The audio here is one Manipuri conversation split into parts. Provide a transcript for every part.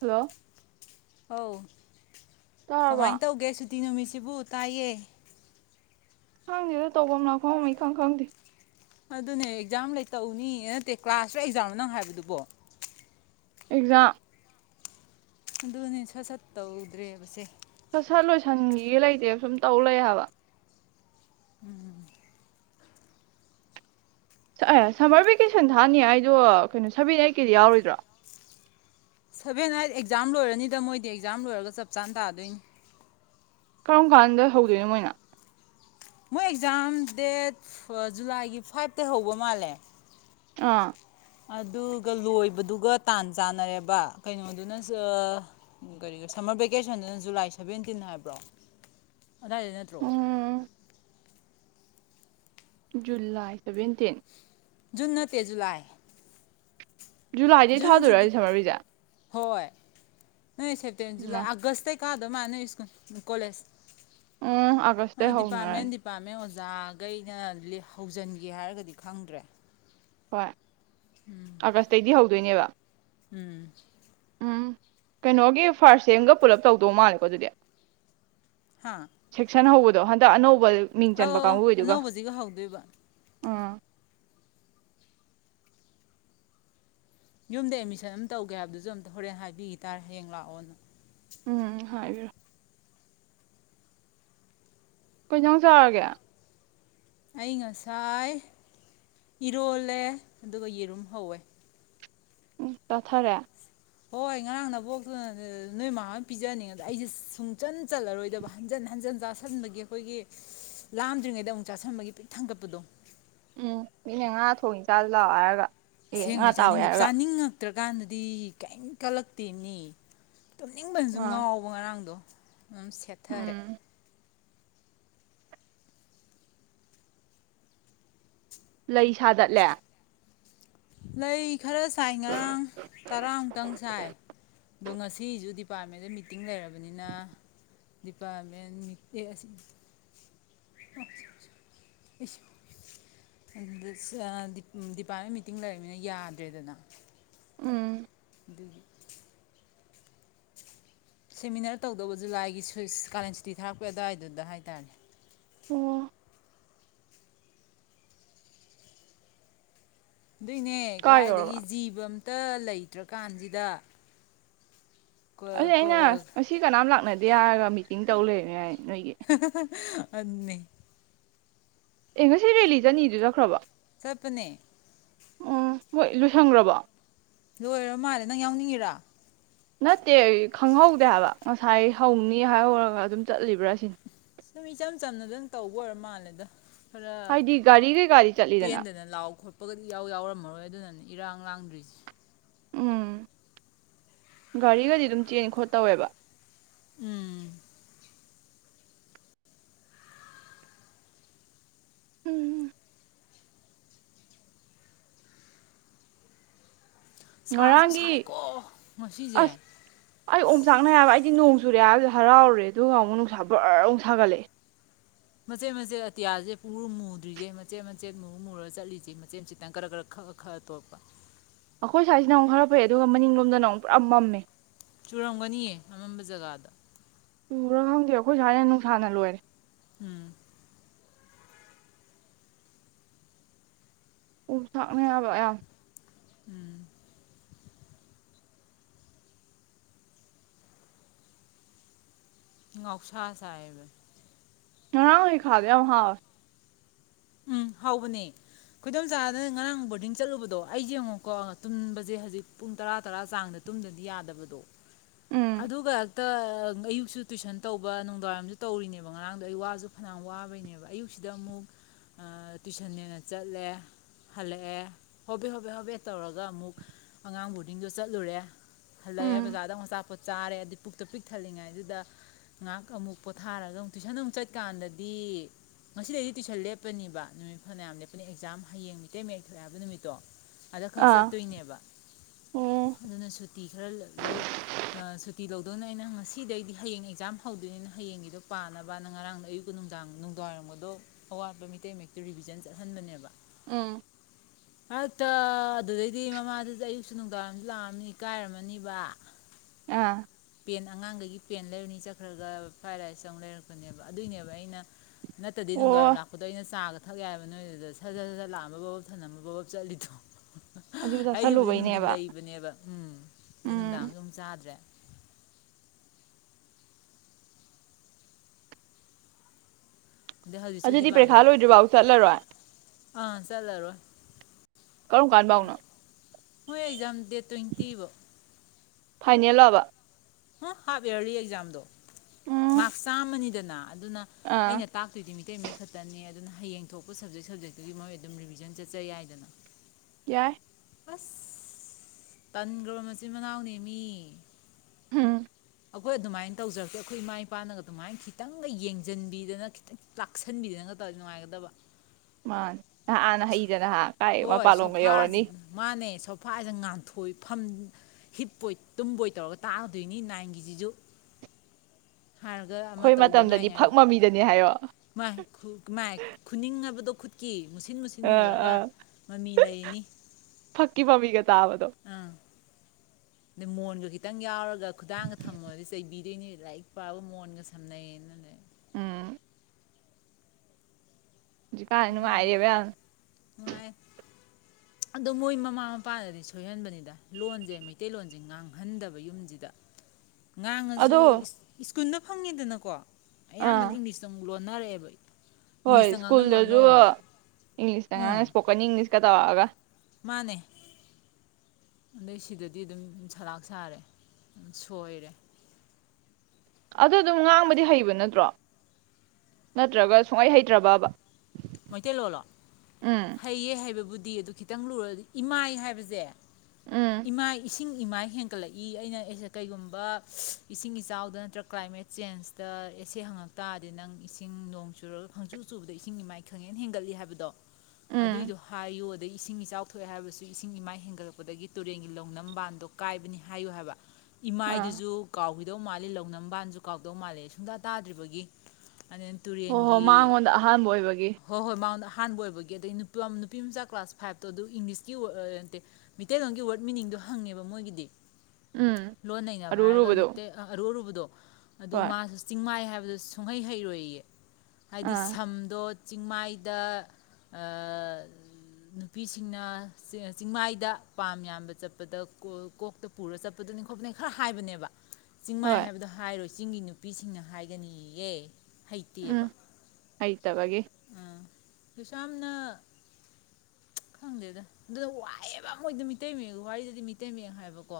ꯍꯜꯂꯣ ꯑꯧ ꯇꯥꯔꯕ ꯀꯃꯥꯏꯅ ꯇꯧꯒꯦꯁꯨꯝ ꯁꯨꯇꯤ ꯅꯨꯃꯤꯠꯁꯤꯕꯨ ꯇꯥꯏꯌꯦ ꯈꯪꯗꯦꯗ ꯇꯧꯐꯝ ꯂꯥꯛꯐꯝ ꯑꯃ ꯏꯈꯪ ꯈꯪꯗꯦ ꯑꯗꯨꯅꯦ ꯑꯦꯛꯖꯥꯝ ꯂꯩ ꯇꯧꯅꯤ ꯅꯠꯇꯦ ꯀ꯭ꯂꯥꯁꯂ ꯑꯦꯛꯖꯥꯝꯂ ꯅꯪ ꯍꯥꯏꯕꯗꯨꯕꯣ ꯑꯦꯛꯖꯥꯝ ꯑꯗꯨꯅꯦ ꯁꯠ ꯁꯠ ꯇꯧꯗ꯭ꯔꯦꯕꯁꯦ ꯁꯠ ꯁꯠ ꯂꯣꯏꯁꯟꯈꯤꯒꯦ ꯂꯩꯇꯦꯕ ꯁꯨꯝ ꯇꯧꯂꯩ ꯍꯥꯏꯕ ꯎꯝ ꯑꯦ ꯁꯝꯃꯔ ꯚꯦꯀꯦꯁꯟ ꯊꯥꯅꯤ ꯍꯥꯏꯗꯣ ꯀꯩꯅꯣ ꯁꯦꯕꯦꯟ ꯑꯦꯠꯀꯤꯗꯤ ꯌꯥꯎꯔꯣꯏꯗ꯭ꯔꯣ ꯁꯚꯦꯟ ꯑꯥꯏꯠ ꯑꯦꯛꯖꯥꯝ ꯂꯣꯏꯔꯅꯤꯗ ꯃꯣꯏꯗꯤ ꯑꯦꯛꯖꯥꯝ ꯂꯣꯏꯔꯒ ꯆꯞ ꯆꯥꯅ ꯇꯥꯗꯣꯏꯅꯤ ꯀꯔꯝ ꯀꯥꯟꯗ ꯍꯧꯗꯣꯏꯅꯣ ꯃꯣꯏꯅ ꯃꯣꯏ ꯑꯦꯛꯖꯥꯝ ꯗꯦꯠ ꯖꯨꯂꯥꯏꯒꯤ ꯐꯥꯏꯚꯇ ꯍꯧꯕ ꯃꯥꯜꯂꯦ ꯑꯥ ꯑꯗꯨꯒ ꯂꯣꯏꯕꯗꯨꯒ ꯇꯥꯟ ꯆꯥꯟꯅꯔꯦꯕ ꯀꯩꯅꯣꯗꯨꯅ ꯀꯔꯤ ꯁꯝꯃꯔ ꯚꯦꯀꯦꯁꯟꯗꯨꯅ ꯖꯨꯂꯥꯏ ꯁꯚꯦꯟꯇꯤꯟ ꯍꯥꯏꯕ꯭ꯔꯣ ꯑꯗꯥꯏꯗ ꯅꯠꯇ꯭ꯔꯣ ꯎꯝ ꯖꯨꯂꯥꯏ ꯁꯚꯦꯟꯇꯤꯟ ꯖꯨꯟ ꯅꯠꯇꯦ ꯖꯨꯂꯥꯏ ꯖꯨꯂꯥꯏꯗꯒꯤ ꯖꯨꯟꯁꯤꯗꯤ ꯊꯥꯗꯣꯏꯔꯣ ꯁꯃꯔꯚꯦꯀꯦꯁꯟ ꯍꯣꯏ ꯅꯣꯏ ꯁꯦꯞꯇꯦꯝꯕꯔ ꯎꯝ ꯖꯨꯂꯥꯏ ꯑꯒꯁ꯭ꯠꯇꯩ ꯀꯥꯗꯃꯥꯥꯟꯂꯦ ꯅꯣꯏ ꯁ꯭ꯀꯨꯜ ꯀꯣꯂꯦꯖ ꯎꯝ ꯑꯗꯣ ꯑꯒꯁ꯭ꯠꯇꯩ ꯗꯤꯄꯥꯔꯠꯃꯦꯟ ꯍꯧꯅꯔꯅꯤ ꯗꯤꯄꯥꯔꯠꯃꯦꯟ ꯑꯣꯖꯥꯈꯩꯅ ꯍꯧꯖꯤꯟꯒꯦ ꯍꯥꯏꯔꯒꯗꯤ ꯈꯪꯗ꯭ꯔꯦ ꯍꯣꯏ ꯑꯒꯁ꯭ꯠꯇꯩꯗꯤ ꯍꯧꯗꯣꯏꯅꯦꯕ [inaudible] ꯎꯝ ꯎꯝ ꯀꯩꯅꯣꯒꯤ ꯐꯥꯔꯁꯠ ꯁꯦꯝꯒ ꯄꯨꯜꯂꯞ ꯇꯧꯗꯧ ꯃꯥꯜꯂꯦꯀꯣ ꯑꯗꯨꯗꯤ ꯁꯦꯛꯁꯟ ꯍꯧꯕꯗ ꯍꯟꯗꯛ ꯑꯅꯧꯕ ꯃꯤꯡ ꯑ ꯑ ꯆꯟꯕ ꯑ ꯀꯥꯡꯕꯨ ꯑꯣꯏꯗꯨꯒ ꯑꯅꯧꯕꯖꯤꯒ ꯍꯧꯗꯣꯏꯕ ꯎꯝ ꯌꯨꯝꯗ ꯑꯦꯠꯃꯤꯁꯟ ꯑꯃ ꯇꯧꯒꯦ ꯍꯥꯏꯕꯗꯨꯁꯨ ꯑꯝꯇ ꯍꯣꯔꯦꯟ ꯍꯥꯏꯕꯤꯈꯤ ꯇꯥꯔꯦ ꯍꯌꯦꯡ ꯂꯥꯛꯑꯣꯅ ꯎꯝ ꯍꯥꯏꯕꯤꯔꯣꯑꯣ ꯀꯩꯖꯡ ꯆꯥꯔꯒꯦ ꯑꯩ ꯉꯁꯥꯏ ꯏꯔꯣꯜꯂꯦ ꯑꯗꯨꯒ ꯌꯦꯔꯨꯝ ꯍꯧꯋꯦ ꯎ ꯆꯥꯊꯔꯦ ꯍꯣꯏ ꯉꯔꯥꯡ ꯅꯕꯣꯛ ꯅꯣꯏ ꯃꯍꯥ ꯄꯤꯖꯅꯤꯡꯉꯗ ꯑꯩꯁꯦ ꯁꯨꯡꯆꯟ ꯆꯠꯂꯔꯣꯏꯗꯕ ꯍꯟꯖꯟ ꯍꯟꯖꯟ ꯆꯥꯁꯟꯕꯒꯤ ꯑꯩꯈꯣꯏꯒꯤ ꯂꯥꯝꯗ꯭ꯔꯤꯉꯩꯗ ꯑꯃꯨꯛ ꯆꯥꯁꯟꯕꯒꯤ ꯄꯤꯛ ꯊꯥꯡꯒꯠꯄꯗꯣ ꯎꯝ ꯃꯤꯅꯦ ꯉꯥ ꯊꯣꯡꯏ ꯆꯥꯖꯤ ꯂꯥꯛꯑꯣ ꯍꯥꯏꯔꯒ ꯑꯦ ꯉꯥ ꯑꯁꯦꯡꯕꯩ ꯇꯥꯎꯋꯦ ꯆꯥꯅꯤꯡꯗꯕ ꯍꯥꯏꯔꯒ ꯆꯥꯅꯤꯡꯉ ꯉꯛꯇ꯭ꯔꯀꯥꯟꯗꯗꯤ ꯀꯔꯤꯝ ꯀꯠꯂꯛꯇꯦꯅꯤ ꯇꯨꯝꯅꯤꯡꯕꯅꯁꯨ ꯑ ꯉꯥꯎꯕ ꯉꯔꯥꯡꯗꯣ ꯑꯗꯨꯝ ꯁꯦꯠꯊꯔꯦ ꯎꯝ ꯂꯩ ꯁꯥꯗꯠꯂꯦ ꯂꯩ ꯈꯔ ꯁꯥꯏ ꯉꯔꯥꯡ ꯇꯔꯥꯃꯨꯛꯇꯪ ꯁꯥꯏ ꯑꯗꯣ ꯉꯁꯤꯁꯨ ꯗꯤꯄꯥꯔꯠꯃꯦꯟꯗ ꯃꯤꯇꯤꯡ ꯂꯩꯔꯕꯅꯤꯅ ꯗꯤꯄꯥꯔꯠꯃꯦꯟ [inaudible] ꯗꯤꯄꯥꯔꯠꯃꯤ ꯇꯤꯡ ꯂꯩꯔꯃꯤꯅ ꯌꯥꯗ꯭ꯔꯦꯗꯅ ꯎꯝ ꯑꯗꯨꯒꯤ ꯁꯦꯃꯤꯅꯥꯔ ꯇꯧꯗꯧꯕ ꯖꯨꯂꯥꯏꯒꯤ ꯁ꯭ꯋꯁ ꯀꯥꯂꯦꯟꯁꯇꯤ ꯊꯥꯔꯛꯄꯩ ꯑꯗꯨꯋꯥꯏꯗꯨꯗ ꯍꯥꯏꯇꯥꯔꯦ ꯑꯣ ꯑꯗꯨꯏꯅꯦ ꯀꯥꯏ ꯌꯧꯔꯕ ꯀꯥꯏꯗꯒꯤ ꯖꯤꯕ ꯇ ꯂꯩꯇ꯭ꯔꯀꯥꯟꯁꯤꯗ ꯑꯗꯨꯗꯤ ꯑꯩꯅ ꯉꯁꯤ ꯀꯅꯥꯝ ꯂꯥꯛꯅ ꯗꯦ ꯌꯥꯔꯒ ꯃꯤꯇꯤꯡ ꯇꯧ ꯂꯩꯔꯅꯦ ꯌꯥꯏ ꯅꯣꯏꯒꯤ [inaudible] ꯎꯅꯦ [unintelligible] ꯑꯦ ꯉꯁꯤ ꯔꯦꯜꯂꯤ ꯆꯠꯅꯤꯗꯨ ꯆꯠꯈ꯭ꯔꯕ ꯆꯠꯄꯅꯦ ꯃꫭꯏ ꯂꯣꯏꯁꯟꯈ꯭ꯔꯕꯣ ꯂꯣꯏꯔꯕ ꯃꯥꯜꯂꯦ ꯅꯪ ꯌꯥꯎꯅꯤꯡꯉꯤꯔꫭ ꯅꯠꯇꯦ ꯑꯩ ꯈꯪꯍꯧꯗꯦ ꯍꯥꯏꯕ ꯉꯁꯥꯏ ꯍꯧꯅꯤ ꯍꯥꯏꯍꯧꯔꯒ ꯑꯗꯨꯝ ꯆꯠꯂꯤꯕ꯭ꯔꯥ ꯁꯤꯅꯤ ꯁꯨꯝ ꯏꯆꯝ ꯆꯝꯅ ꯑꯗꯨꯪ ꯇꯧꯕ ꯑꯣꯏꯔ ꯃꯥꯜꯂꯦꯗ ꯈꯔ ꯍꯥꯏꯗꯤ ꯒꯥꯔꯤ ꯀꯩꯀꯥꯗꯤ ꯆꯠꯂꯤꯗꯅ ꯄꯦꯟꯗꯅ [unintelligible] ꯏꯌꯥꯎ ꯌꯥꯎꯔꯝꯃꯔꯣꯏ ꯑꯗꯨꯅꯅꯦ ꯏꯔꯥꯡ ꯂꯥꯡꯗ꯭ꯔꯤꯁꯦ ꯎꯝ ꯒꯥꯔꯤꯒꯗꯤ ꯑꯗꯨꯝ ꯆꯦꯟꯅ ꯈꯣꯠ ꯇꯧꯋꯦꯕ ꯎꯝ ꯎꯝ ꯁꯥꯁꯨ ꯉꯔꯥꯡꯒꯤ ꯁꯥꯏꯀꯣ ꯑꯁ ꯉꯁꯤꯁꯦ ꯑꯩ ꯑꯣꯛ ꯆꯥꯛꯅꯩ ꯍꯥꯏꯕ ꯑꯩꯗꯤ ꯅꯣꯡ ꯆꯨꯔꯦ ꯍꯥꯏꯕꯗ ꯍꯔꯥꯎꯔꯦ ꯑꯗꯨꯒꯒ ꯑꯃꯨꯛ ꯅꯨꯡꯁꯥ ꯕꯔꯥ ꯑꯃꯨꯛ ꯁꯥꯒꯠꯂꯛꯑꯦ ꯃꯆꯦꯠ ꯃꯆꯦꯠ ꯑꯇꯤꯌꯥꯁꯦ ꯄꯨꯔꯨ ꯃꯨꯗ꯭ꯔꯤꯁꯦ ꯃꯆꯦꯠ ꯃꯆꯦꯠ ꯃꯨꯨꯔ ꯃꯨꯔꯒ ꯆꯠꯂꯤꯁꯦ ꯃꯆꯦꯠ ꯃꯆꯦꯠꯇꯪ ꯀꯔ ꯈꯔ ꯈꯔ ꯈꯛꯑ ꯈꯛꯑ ꯇꯣꯛꯄ ꯑꯩꯈꯣꯏ ꯁꯥꯏꯖꯅ ꯑꯃꯨꯛ ꯈꯔ ꯐꯩꯌꯦ ꯑꯗꯨꯒ ꯃꯅꯤꯡꯂꯣꯝꯗꯅ ꯑꯃꯨꯛ ꯄꯨꯔꯥ ꯃꯝꯃꯦ ꯆꯨꯔꯝꯒꯅꯤꯌꯦ ꯑꯃꯝꯕ ꯖꯒꯥꯗ ꯆꯨꯔꯥ ꯈꯪꯗꯦ ꯑꯩꯈꯣꯏ ꯁꯨꯃꯥꯏꯅ ꯅꯨꯡꯁꯥꯅ ꯂꯣꯏꯔꯦ ꯎꯝ ꯑꯣꯝ ꯆꯥꯥꯛꯅꯩ ꯍꯥꯏꯕ ꯌꯥꯝ ꯎꯝ ꯉꯣꯛꯁꯥ ꯁꯥꯦꯕ ꯉꯔꯥꯡ ꯍꯩꯈꯥꯗꯦ ꯌꯥꯝ ꯍꯥꯥꯎ ꯋꯦ ꯎꯝ ꯍꯥꯎꯕꯅꯦ ꯈꯨꯗꯝꯆꯥꯥꯔꯗꯅ ꯉꯔꯥꯡ ꯕꯣꯔꯗꯤꯡ ꯆꯠꯂꯨꯕꯗꯣ ꯑꯩꯁꯦ ꯑꯃꯉꯨꯛꯀꯣ ꯇꯨꯝꯕꯁꯦ ꯍꯧꯖꯤꯛ ꯄꯨꯡ ꯇꯔꯥ ꯇꯔꯥ ꯆꯥꯡꯗ ꯇꯨꯝꯗꯗꯤ ꯌꯥꯗꯕꯗꯣ ꯎꯝ ꯑꯗꯨꯒ ꯑ ꯑꯌꯨꯛꯁꯨ ꯇꯨꯏꯁꯟ ꯇꯧꯕ ꯅꯨꯡꯗꯥꯡꯏꯝꯁꯨ ꯇꯧꯔꯤꯅꯦꯕ ꯉꯔꯥꯡꯗꯣ ꯑꯩ ꯋꯥꯁꯨ ꯐꯅꯌꯥꯝ ꯋꯥꯕꯩꯅꯦꯕ ꯑꯌꯨꯛꯁꯤꯗ ꯑꯃꯨꯛ ꯇꯨꯏꯁꯟꯁꯦ ꯆꯠꯂꯦ ꯍꯜꯂꯛꯑꯦ ꯍꯣꯕꯦ ꯍꯣꯕꯦ ꯍꯣꯕꯦ ꯇꯧꯔꯒ ꯑꯃꯨꯛ ꯑꯉꯥꯡ ꯕꯣꯔꯗꯤꯡꯗꯣ ꯆꯠꯂꯨꯔꯦ ꯍꯜꯂꯛ ꯑꯦ ꯎꯝ ꯕꯥꯖꯔꯗ [unintelligible] ꯆꯥꯔꯦ ꯑꯗꯩ ꯄꯤꯛ ꯊꯂꯤꯉꯥꯏꯗꯨꯗ ꯉꯥꯏꯍꯥꯛ ꯑꯃꯨꯛ ꯄꯣꯊꯥꯔꯒ ꯑꯃꯨꯛ ꯇꯨꯏꯁꯟ ꯑꯃꯨꯛ ꯆꯠꯀꯥꯟꯗꯗꯤ ꯉꯁꯤꯗꯒꯤꯩꯗꯤ ꯇꯨꯏꯁꯟ ꯂꯦꯞꯄ ꯂꯦꯠꯄꯅꯤꯕ ꯅꯨꯃꯤꯠ ꯐꯅꯌꯥꯝ ꯂꯦꯞꯄꯅꯤ ꯑꯦꯛꯖꯥꯝ ꯍꯌꯦꯡ ꯃꯤꯇꯩ ꯃꯌꯦꯛ ꯊꯣꯛꯑꯦ ꯍꯥꯏꯕ ꯅꯨꯃꯤꯠꯇꯣ ꯑꯗ ꯈꯛ ꯑꯥ ꯆꯠꯇꯣꯏꯅꯦꯕ ꯑꯣ ꯑꯗꯨꯅ ꯁꯨꯇꯤ ꯈꯔ ꯂꯧ ꯁꯨꯇꯤ ꯂꯧ ꯑꯗꯨꯅ ꯑꯩꯅ ꯉꯁꯤꯗꯩꯗꯤ ꯍꯌꯦꯡ ꯑꯦꯛꯖꯥꯝ ꯍꯧꯗꯣꯏꯅꯤꯅ ꯍꯌꯦꯡꯒꯤꯗꯣ ꯄꯥꯅꯕꯅ ꯉꯔꯥꯡꯗ ꯑꯌꯨꯛꯛꯇ ꯅꯨꯡꯗꯥꯡ ꯅꯨꯡꯗꯥꯡꯏꯔꯝꯝꯕꯗꯣ ꯑꯋꯥꯠꯄ ꯃꯤ ꯃꯇꯩ ꯃꯛꯇ ꯔꯤꯤꯖꯟ ꯆꯠꯍꯟꯕꯅꯦꯕ ꯎꯝ ꯍꯟꯗꯛꯇ ꯑꯗꯨꯗꯩꯗꯤ ꯃꯃꯥꯗꯨꯗꯤ ꯑꯌꯨꯛꯁꯨ ꯅꯨꯡꯗꯥꯡꯝꯗ ꯂꯥꯛꯑꯝꯅꯤ ꯀꯥꯏꯔꯝꯃꯅꯤꯕ ꯑꯥ ꯄꯦꯟ ꯑꯉꯥꯡꯗꯒꯤ ꯄꯦꯟ ꯂꯩꯔꯨꯅꯤ ꯆꯠꯈ꯭ꯔꯒ ꯐ꯭ꯔꯥꯏ ꯔꯥꯏꯁ ꯑꯃ ꯂꯩꯔꯛꯄꯅꯦꯕ ꯑꯗꯨꯏꯅꯦꯕ ꯑꯩꯅ ꯅꯠꯇꯔꯥꯗꯤ ꯅꯨꯡꯗꯥꯏꯝ ꯑꯣ ꯂꯥꯛꯄꯗꯣ ꯑꯩꯅ ꯆꯥꯒꯗ ꯊꯛꯍꯥꯏꯕ ꯅꯣꯏꯗꯨꯗ ꯁꯠ ꯁꯠ ꯂꯥꯛꯑꯝꯕ ꯕꯞ ꯊꯝꯂꯝꯝꯕ ꯕꯞ ꯆꯠꯂꯤꯗꯣ ꯑꯗꯨ ꯑꯩꯁꯤꯕꯨꯗꯤ ꯅꯨꯡꯇꯤ ꯆꯥꯁꯜꯂꯨꯕꯩꯅꯦꯕ ꯂꯩꯕꯅꯦꯕ ꯎꯝ ꯑꯗꯩ ꯎꯝ ꯅꯨꯡꯗꯥꯡꯁꯨ ꯑꯗꯨꯝ ꯆꯥꯗ꯭ꯔꯦ ꯑ ꯍꯧꯖꯤꯁꯨꯨꯗꯤ ꯑꯗꯨꯗꯤ ꯄꯥꯝ ꯄꯔꯤꯈꯥ ꯂꯣꯏꯗ꯭ꯔꯤꯐꯥꯎ ꯆꯠꯂꯔꯣꯏ ꯑ ꯆꯠꯂꯔꯣꯏ ꯀꯔꯝ ꯀꯥꯟꯐꯥꯎꯅꯣ ꯃꯣꯏ ꯑꯦꯛꯖꯥꯝ ꯗꯦꯠ ꯇ꯭ꯋꯦꯟꯇꯤꯕꯣ ꯐꯥꯏꯅꯦꯜ ꯋꯥꯕ ꯍꯥꯞ ꯑꯦꯔꯂꯤ ꯑꯦꯛꯖꯥꯝꯗꯣ ꯎꯝ ꯃꯥꯛꯁ ꯆꯥꯝꯃꯅꯤꯗꯅ ꯑꯗꯨꯅ ꯑꯥ ꯑꯩꯅ ꯇꯥꯛꯇꯣꯏꯗꯤ ꯃꯤ ꯇꯦꯝꯃꯦ ꯈꯛꯇꯅꯤ ꯑꯗꯨꯅ ꯍꯌꯦꯡ ꯊꯣꯛꯄ ꯁꯕꯖꯦꯛ ꯁꯕꯖꯦꯛꯇꯨꯒꯤ ꯃꯣꯏ ꯑꯗꯨꯝ ꯔꯤꯚꯤꯖꯟ ꯆꯠꯆ ꯌꯥꯏꯗꯅ ꯀꯌꯥ ꯁ ꯇꯟꯈ꯭ꯔꯕ ꯃꯆꯤꯟ ꯃꯅꯥꯎꯅꯦ ꯃꯤ ꯎ ꯑꯩꯈꯣꯏ ꯑꯗꯨꯃꯥꯏꯅ ꯇꯧꯖꯔꯛꯇꯦ ꯑꯩꯈꯣꯏ ꯏꯃꯥ ꯏꯄꯥꯅꯒ ꯑꯗꯨꯃꯥꯏꯅ ꯈꯤꯇꯪꯒ ꯌꯦꯡꯁꯤꯟꯕꯤꯗꯅ ꯈꯤꯇꯪ ꯇꯥꯛꯁꯟꯕꯤꯗꯅꯒ ꯇꯧꯔ ꯅꯨꯡꯉꯥꯏꯒꯗꯕ ꯃꯥ ꯅꯍꯥꯟꯅ ꯍꯩꯗ ꯅꯍꯥꯟ ꯀꯥꯏ ꯃ ꯄꯥꯂꯣꯝꯒ ꯌꯧꯔꯅꯤ ꯭ꯋꯥꯏꯗꯅ ꯉꯥꯟꯊꯣꯛꯏ ꯐꯝ ꯍꯤꯞꯄꯣꯏ ꯇꯨꯝꯕꯣꯏ ꯇꯧꯔꯒ ꯇꯥꯛꯑꯗꯣꯏꯅꯤ ꯅꯥꯏꯟ ꯀꯦꯖꯤꯁꯨ ꯑꯩꯈꯣꯏ ꯃꯇꯝꯗꯗꯤ ꯐꯛ ꯃꯃꯤꯗꯅꯦ ꯍꯥꯏꯌꯣ ꯥꯏ ꯃꯥꯏ ꯈꯨꯅꯤꯡꯉꯕꯗꯣ ꯈꯨꯠꯀꯤ ꯃꯨꯁꯤꯟ ꯃꯨꯁꯤꯟ ꯑꯥ ꯑꯥ ꯃꯨꯔꯒ ꯃꯃꯤ ꯂꯩꯔꯤꯅꯤ ꯐꯛꯀꯤ ꯐꯃꯤꯒ ꯇꯥꯕꯗꯣ ꯑꯥ ꯑꯗꯩ ꯃꯣꯟꯒ ꯈꯤꯇꯪ ꯌꯥꯎꯔꯒ ꯈꯨꯗꯥꯡꯒ ꯊꯝꯃꯨꯔꯗꯤ ꯆꯩꯕꯤꯗꯣꯏꯅꯤ ꯂꯥꯏꯔꯤꯛ ꯄꯥꯕ ꯃꯣꯟꯒ ꯁꯝꯅꯩꯌꯦꯅꯅꯦ ꯎꯝ ꯍꯧꯖꯤꯛꯀꯥꯟ ꯅꯨꯡꯃꯥꯏꯔꯦꯕ ꯌꯥꯝꯅ ꯅꯨꯉꯥꯏ ꯑꯗꯣ ꯃꯣꯏ ꯃꯃꯥ ꯃꯄꯥꯗꯗꯤ ꯁꯣꯏꯍꯟꯕꯅꯤꯗ ꯂꯣꯟꯁꯦ ꯃꯩꯇꯩꯂꯣꯟꯁꯦ ꯉꯥꯡꯍꯟꯗꯕ ꯌꯨꯝꯁꯤꯗ ꯉꯥꯡꯉꯁꯨ ꯑꯗꯣ ꯇꯨꯟꯗ ꯐꯪꯉꯤꯗꯅꯀꯣ ꯑꯌꯥꯝꯕꯅ ꯑꯥ ꯏꯪꯂꯤꯁꯇ ꯑꯃꯨꯛ ꯂꯣꯏ ꯆꯔꯦꯕ ꯍꯣꯏ ꯁ꯭ꯀꯨꯜꯗꯁꯨ ꯏꯪꯂꯤꯁꯇ ꯉꯥꯡꯅ ꯎꯝ ꯏꯁꯄꯣꯀꯟ ꯏꯪꯂꯤꯁꯀ ꯇꯧꯔꯒ ꯃꯥꯅꯦ ꯑꯗꯩ ꯁꯤꯗꯗꯤ ꯑꯗꯨꯝ ꯁꯂꯥꯛ ꯁꯥꯔꯦ ꯁꯣꯏꯔꯦ ꯑꯗꯨ ꯑꯗꯨꯝ ꯉꯥꯡꯕꯗꯤ ꯍꯩꯕ ꯅꯠꯇ꯭ꯔꯣ ꯅꯠꯇ꯭ꯔꯒ ꯁꯨꯡꯍꯩ ꯍꯩꯇ꯭ꯔꯕꯕꯥ ꯃꯩꯇꯩ ꯂꯣꯜꯂꯣ ꯍꯩꯌꯦ ꯍꯩꯕꯕꯨꯗꯤ ꯗꯤ ꯑꯗꯨ ꯈꯤꯇꯪ ꯂꯨꯔꯗꯤ ꯏꯃꯥꯏ ꯍꯥꯏꯕꯁꯦ ꯎꯝ ꯏꯃꯥꯏ ꯏꯁꯤꯡ ꯏꯁꯤꯡ ꯏꯃꯥꯏ ꯍꯦꯟꯒꯠꯂꯛꯏ ꯑꯩꯅ ꯀꯩꯒꯨꯝꯕ ꯏꯁꯤꯡ ꯏꯆꯥꯎꯗ ꯅꯠꯇ꯭ꯔꯒ ꯀ꯭ꯂꯥꯏꯃꯦꯠ ꯆꯦꯟꯖꯇ ꯑꯦꯁꯦ ꯍꯪꯉꯛ ꯇꯥꯔꯗꯤ ꯅꯪ ꯏꯁꯤꯡ ꯅꯣꯡ ꯆꯨꯔꯒ ꯈꯪꯆꯨ ꯆꯨꯕꯗꯨ ꯏꯁꯤꯡ ꯏꯃꯥꯏ ꯈꯪꯍꯦꯟ ꯍꯦꯟꯒꯠꯂꯤ ꯍꯥꯏꯕꯗꯣ ꯎꯝ ꯑꯗꯨꯏꯗꯣ ꯍꯥꯏꯌꯨ ꯑꯗꯗꯒꯤ ꯏꯁꯤꯡ ꯏꯆꯥꯎ ꯊꯣꯛꯑꯦ ꯍꯥꯏꯔꯕꯁꯨ ꯏꯁꯤꯡ ꯏꯃꯥꯏ ꯍꯦꯟꯒꯠꯂꯛꯄꯗꯒꯤ ꯇꯨꯔꯦꯟꯒꯤ ꯂꯧꯅꯝꯕꯥꯟꯗꯣ ꯀꯥꯏꯕꯅꯤ ꯍꯥꯏꯌꯨ ꯍꯥꯏꯕ ꯑꯥ ꯏꯃꯥꯏꯗꯨꯁꯨ ꯀꯥꯎꯏ ꯀꯧꯗꯧ ꯃꯥꯜꯂꯤ ꯂꯧꯅꯝꯕꯥꯟꯁꯨ ꯀꯥꯎꯗꯧ ꯃꯥꯂꯦ ꯁꯨꯡꯇꯥ ꯇꯥꯗ꯭ꯔꯤꯕꯒꯤ ꯑꯗꯨꯅ ꯍꯣ ꯍꯣ ꯇꯨꯔꯦꯟꯒꯤ ꯃꯉꯣꯟꯗ ꯑꯍꯥꯟꯕ ꯑꯣꯏꯕꯒꯤ ꯍꯣꯏ ꯍꯣꯏ ꯃꯥꯅ ꯑꯍꯥꯟꯕ ꯑꯣꯏꯕꯒꯤ ꯑꯗꯩ ꯅꯨꯄꯥ ꯅꯨꯄꯤ ꯃꯆꯥ ꯀ꯭ꯂꯥꯁ ꯐꯥꯏꯕꯇꯣ ꯑꯗꯨ ꯏꯪꯂꯤꯁꯀꯤꯔ ꯅꯠꯇꯦ ꯃ ꯃꯤꯇꯩꯇꯩꯂꯣꯟꯒꯤ ꯋꯔꯗ ꯃꯤꯅꯤꯡꯗꯣ ꯍꯪꯉꯦꯕ ꯃꯣꯏꯒꯤꯗꯤ ꯎꯝ ꯂꯣꯟ ꯅꯩꯅꯕ ꯑꯔꯨ ꯍꯥꯏꯔꯒ ꯑꯔꯨꯕꯗꯣ ꯃꯤꯇꯩ ꯑꯔꯨ ꯑꯔꯨꯕꯗꯣ ꯑꯗꯣ ꯑꯗꯨ ꯍꯣꯏ ꯃꯥꯁꯨ ꯆꯤꯡꯃꯥꯏ ꯍꯥꯏꯕ ꯑꯗꯨ ꯁꯨꯡꯍꯩ ꯍꯩꯔꯣꯏꯌꯦ ꯍꯥꯏꯗꯤ ꯑꯥ ꯁꯝꯗꯣ ꯆꯤꯡꯃꯥꯏꯗ ꯅꯨꯄꯤꯁꯤꯡꯅ ꯆꯤꯡꯃꯥꯏꯗ ꯄꯥꯝ ꯌꯥꯝꯕ ꯆꯠꯄꯗ ꯀꯣꯛꯇ ꯄꯨꯔꯒ ꯆꯠꯄꯗꯅꯦ ꯈꯣꯠꯄꯅꯦ ꯈꯔ ꯍꯥꯏꯕꯅꯦꯕ ꯆꯤꯡꯃꯥꯏ ꯍꯣꯏ ꯍꯥꯏꯕꯗꯣ ꯍꯥꯏꯔꯣꯏꯁꯤ ꯆꯤꯡꯒꯤ ꯅꯨꯄꯤꯁꯤꯡꯅ ꯍꯥꯏꯒꯅꯤꯌꯦ ꯎꯝ ꯍꯩꯇꯕꯒꯤ ꯎꯝ ꯀꯩꯁꯨ ꯌꯥꯝꯅ ꯈꯪꯗꯦꯗ ꯑꯗꯨꯗ ꯋꯥꯏꯑꯦꯕ ꯃꯣꯏꯗ ꯃꯤꯇꯩ ꯃꯌꯦꯛ ꯋꯥꯔꯤꯗꯗꯤ ꯃꯤꯇꯩ ꯃꯌꯦꯛ ꯍꯥꯏꯕꯀꯣ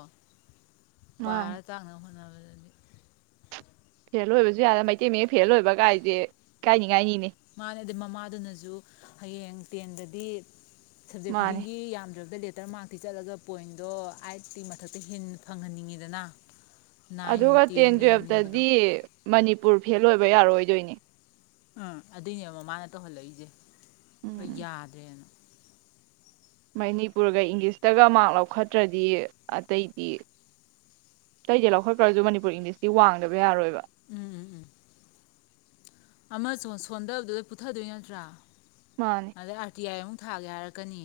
ꯃꯥꯅꯦ ꯄꯥꯔ ꯇꯥꯛꯅꯕ ꯍꯣꯠꯅꯕꯗ ꯐꯦꯜ ꯑꯣꯏꯕꯖꯨ ꯌꯥꯔ ꯃꯩꯇꯩ ꯃꯌꯦꯛ ꯐꯦꯜ ꯑꯣꯏꯕ ꯒꯥꯏꯖꯦ ꯏꯀꯥꯏꯅꯤ ꯉꯥꯏꯅꯤꯅꯦ ꯗꯩ ꯃꯃꯥꯗꯨꯅꯖꯨ ꯍꯌꯦꯡ ꯇꯦꯟꯗꯗꯤ ꯁꯕꯖꯦꯛ ꯃꯥꯅꯦ ꯈꯨꯗꯤꯡꯒꯤ ꯌꯥꯝꯗ꯭ꯔꯕꯗ ꯂꯦ ꯇꯔ ꯃꯥꯛꯇꯤ ꯆꯠꯂꯒ ꯄꯣꯏꯟꯗꯣ ꯑꯥꯏꯠ ꯀꯤ ꯃꯊꯛꯇ ꯍꯦꯟꯅ ꯐꯪꯍꯟꯅꯤꯡꯉꯤꯗꯅ ꯅꯥꯏꯟ ꯑꯗꯨꯒ ꯇꯦꯟ ꯇꯦꯟꯒ ꯌꯧꯅꯤꯡꯕꯗꯣ ꯇꯨꯌꯦꯞꯇꯗꯤ ꯃꯅꯤꯄꯨꯔ ꯐꯦꯜ ꯑꯣꯏꯕ ꯌꯥꯔꯣꯏꯗꯣꯏꯅꯦ ꯎꯝ ꯑꯗꯨꯏꯅꯦꯕ ꯃꯃꯥꯅ ꯇꯧꯍꯜꯂꯛꯏꯖꯦ ꯍꯣꯏ ꯎꯝ ꯌꯥꯗ꯭ꯔꯦꯅ ꯃꯅꯤꯄꯨꯔꯒ ꯏꯪꯂꯤꯁꯇꯒ ꯃꯥꯛ ꯂꯧꯈꯠꯇ꯭ꯔꯗꯤ ꯑꯇꯩꯗꯤ ꯑꯇꯩꯗꯤ ꯂꯧꯈꯠꯈ꯭ꯔꯁꯨ ꯃꯅꯤꯄꯨꯔ ꯏꯪꯂꯤꯁꯇꯤ ꯋꯥꯡꯗꯕ ꯌꯥꯔꯣꯏꯕ ꯎꯝ ꯎꯝ ꯎꯝ ꯑꯃꯥꯁꯣ ꯁꯣꯟꯗꯕꯗꯨꯗ ꯄꯨꯊꯗꯣꯏ ꯅꯠꯇ꯭ꯔꯥ ꯃꯥꯅꯤ ꯑꯗꯩ ꯑꯔ ꯇꯤ ꯑꯥꯏ ꯑꯃꯨꯛ ꯊꯥꯒꯦ ꯍꯥꯏꯔꯛꯀꯅꯤ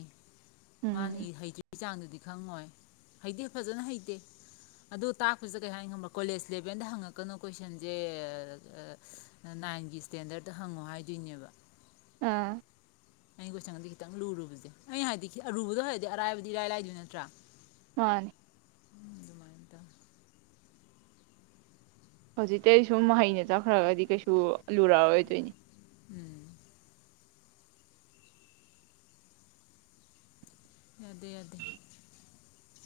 ꯃꯥꯅ ꯎꯝ ꯏ ꯍꯩꯇꯔ꯭ꯤ ꯒꯤ ꯆꯥꯡꯗꯨꯗꯤ ꯈꯪꯉꯣꯏ ꯍꯩꯗꯤ ꯐꯖꯅ ꯍꯩꯇꯦ ꯑꯗꯣ ꯇꯥꯛꯄꯖꯤꯗꯥ ꯀꯩ ꯍꯥꯏꯅꯤ ꯈꯪꯕ꯭ꯔꯥ ꯀꯣꯂꯦꯖ ꯂꯦꯚꯦꯟꯗ ꯍꯪꯉꯛꯀꯅꯨ ꯀꯣꯏꯁꯟꯖꯦ ꯅꯥꯏꯟꯒꯤ ꯏꯁꯇꯦꯟꯗꯔꯠꯇ ꯍꯪꯉꯣ ꯍꯥꯏꯗꯣꯏꯅꯦꯕ ꯑꯥ ꯑꯩꯅ ꯀꯣꯏꯁꯪꯒꯖꯦ ꯈꯤꯇꯪ ꯂꯨꯔꯨꯕꯖꯦ ꯑꯩ ꯍꯥꯏꯗꯤ ꯑꯔꯨꯕꯗꯣ ꯍꯩꯔꯗꯤ ꯑꯔꯥꯏꯕꯗꯣ ꯏꯔꯥꯏ ꯂꯥꯏꯗꯣꯏ ꯅꯠꯇ꯭ꯔꯥ ꯃꯥꯅꯦ ꯑꯗꯨꯃꯥꯏꯅ ꯇꯧꯋꯤ ꯍꯧꯖꯤꯛꯇꯩ ꯁꯨꯝ ꯍꯩꯅ ꯆꯠꯈ꯭ꯔꯒꯗꯤ ꯀꯩꯁꯨ ꯂꯨꯔꯛꯑꯣꯏꯗꯣꯏꯅꯤ ꯎꯝ ꯌꯥꯗꯦ ꯌꯥꯗꯦ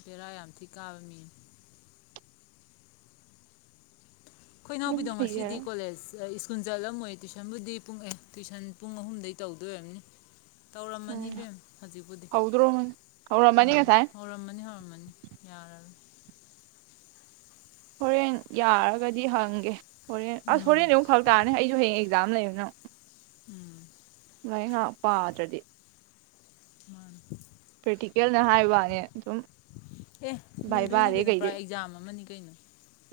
ꯕꯦꯔꯥ ꯌꯥꯝ ꯊꯤ ꯀꯥꯕ ꯃꯤ ꯑꯗꯨꯝ ꯈꯣꯏꯅꯥꯎꯕꯤꯗꯣ ꯉꯁꯤꯗꯤ ꯍꯩꯖꯔ ꯀꯣꯂꯦꯖ ꯁ꯭ꯀꯨꯟ ꯆꯠꯂꯝꯃꯣꯏ ꯇꯨꯏꯁꯟꯕꯨꯗꯤ ꯄꯨꯡ ꯑꯦ ꯇꯨꯏꯁꯟ ꯄꯨꯡ ꯑꯍꯨꯝꯗꯩ ꯇꯧꯗꯣꯏꯔꯝꯅꯤ ꯇꯧꯔꯝꯃꯅꯤ ꯎꯝ ꯏꯕꯦꯝ ꯍꯧꯖꯤꯛꯄꯨꯗꯤ ꯍꯧꯗ꯭ꯔꯣꯃꯅꯤ ꯍꯧꯔꯝꯃꯅꯤ ꯎꯝ ꯉꯁꯥꯏ ꯍꯧꯔꯝꯃꯅꯤ ꯍꯧꯔꯝꯃꯅꯤ ꯌꯥꯔꯔꯣꯏ ꯍꯣꯔꯦꯟ ꯌꯥꯔꯒꯗꯤ ꯍꯪꯒꯦ ꯍꯣꯔꯦꯟ ꯑꯁ ꯎꯝ ꯍꯣꯔꯦꯟꯗꯤ ꯑꯃꯨꯛ ꯐꯔꯛ ꯇꯥꯔꯅꯤ ꯑꯩꯖꯨ ꯍꯌꯦꯡ ꯑꯦꯛꯖꯥꯝ ꯂꯩ [unintelligible] ꯎꯝ ꯂꯥꯏꯔꯤꯛ ꯉꯥꯍꯥꯛ ꯄꯥꯗ꯭ꯔꯗꯤ ꯃꯥꯅꯤ ꯄꯔ꯭ꯦꯛꯇꯤꯀꯦꯜꯅ ꯍꯥꯏꯕꯅꯦ ꯑꯗꯨꯝ ꯑꯦ ꯂꯨꯗꯣꯏꯅꯤ ꯚꯥꯏꯕꯥꯗꯩ ꯀꯩꯅꯣ ꯄꯨꯔꯥ ꯑꯦꯛꯖꯥꯝ ꯑꯃꯅꯤ ꯀꯩꯅꯣ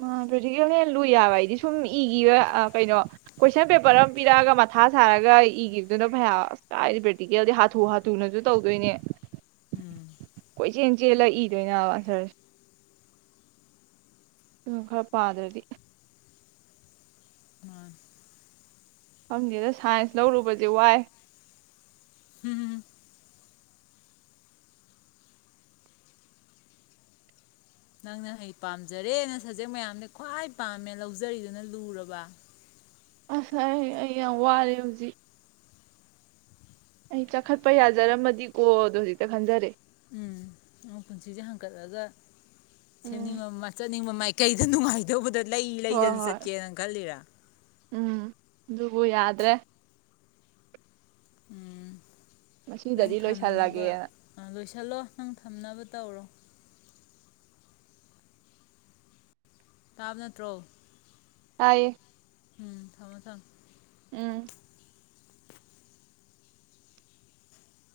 ꯃꯥ ꯄ꯭ꯔꯦꯛꯇꯤꯀꯦꯜꯅ ꯍꯦꯟꯅ ꯂꯨꯏ ꯍꯥꯏꯕ ꯑꯩꯗꯤ ꯁꯨꯝ ꯏꯒꯤꯕ ꯑꯥ ꯀꯩꯅꯣ ꯀꯣꯏꯁꯟ ꯄꯦꯄꯔ ꯑꯃ ꯄꯤꯔꯛꯑꯒ ꯃꯊꯥ ꯁꯥꯔꯒ ꯏꯒꯤꯕꯗꯨꯅ ꯐꯩ ꯑꯁ ꯀꯥꯏꯗꯤ ꯄ꯭ꯔꯦꯛꯇꯤꯀꯦꯜꯗꯤ ꯍꯥꯊꯨ ꯍꯥꯊꯨꯅꯖꯨ ꯇꯧꯗꯣꯏꯅꯦ ꯎꯝ ꯀꯣꯏꯆꯦꯟ ꯆꯦꯜꯂ ꯏꯗꯣꯏꯅꯦ ꯍꯥꯏꯕ ꯑꯟꯁꯔꯖꯦ ꯎ ꯈꯔ ꯄꯥꯗ꯭ꯔꯗꯤ ꯑꯝ ꯐꯝꯗꯦꯗ ꯁꯥꯏꯟꯁ ꯂꯧꯔꯨꯕꯁꯦ ꯋꯥꯏ ꯍꯝ ꯅꯪꯅ ꯍꯩ ꯄꯥꯝꯖꯔꯦꯅ ꯁꯕꯖꯦꯛ ꯃꯌꯥꯝꯗꯩ ꯈ꯭ꯋꯥꯏ ꯄꯥꯝꯃꯦ ꯂꯧꯖꯔꯤꯗꯨꯅ ꯂꯨꯔꯕ ꯑꯁ ꯑꯩ ꯑꯩ ꯌꯥꯝ ꯋꯥꯔꯦ ꯍꯧꯖꯤꯛ ꯑꯩ ꯆꯈꯠꯄ ꯌꯥꯖꯔꯝꯃꯗꯤꯀꯣ ꯑꯗꯣ ꯍꯧꯖꯤꯛꯇ ꯈꯟꯖꯔꯦ ꯎꯝ ꯄꯨꯟꯁꯤꯁꯦ ꯍꯥꯡꯀꯠꯂꯒ ꯎꯝ ꯁ‌ꯦꯝꯅꯤꯡꯕ ꯃꯆꯠ ꯅꯤꯡꯕ ꯃꯥꯏ ꯀꯩꯗ ꯅꯨꯡꯉꯥꯏꯇꯧꯕꯗ ꯂꯩ ꯍꯣꯏ ꯂꯩꯗꯅ ꯍꯣꯏ ꯆꯠꯀꯦꯅ ꯈꯜꯂꯤꯔꯥ ꯎꯝ ꯑꯗꯨꯕꯨ ꯌꯥꯗ꯭ꯔꯦ ꯎꯝ ꯃꯁꯤꯗꯗꯤ ꯂꯣꯏꯁꯤꯜꯂꯒꯦꯅ ꯂꯣ ꯅꯪ ꯊꯝꯅꯕ ꯇꯧꯔꯣ ꯇꯥꯕ ꯅꯠꯇ꯭ꯔꯣ ꯇꯥꯏꯑꯦ ꯎꯝ ꯊꯝꯃꯣ ꯊꯝꯃ‌ꯣ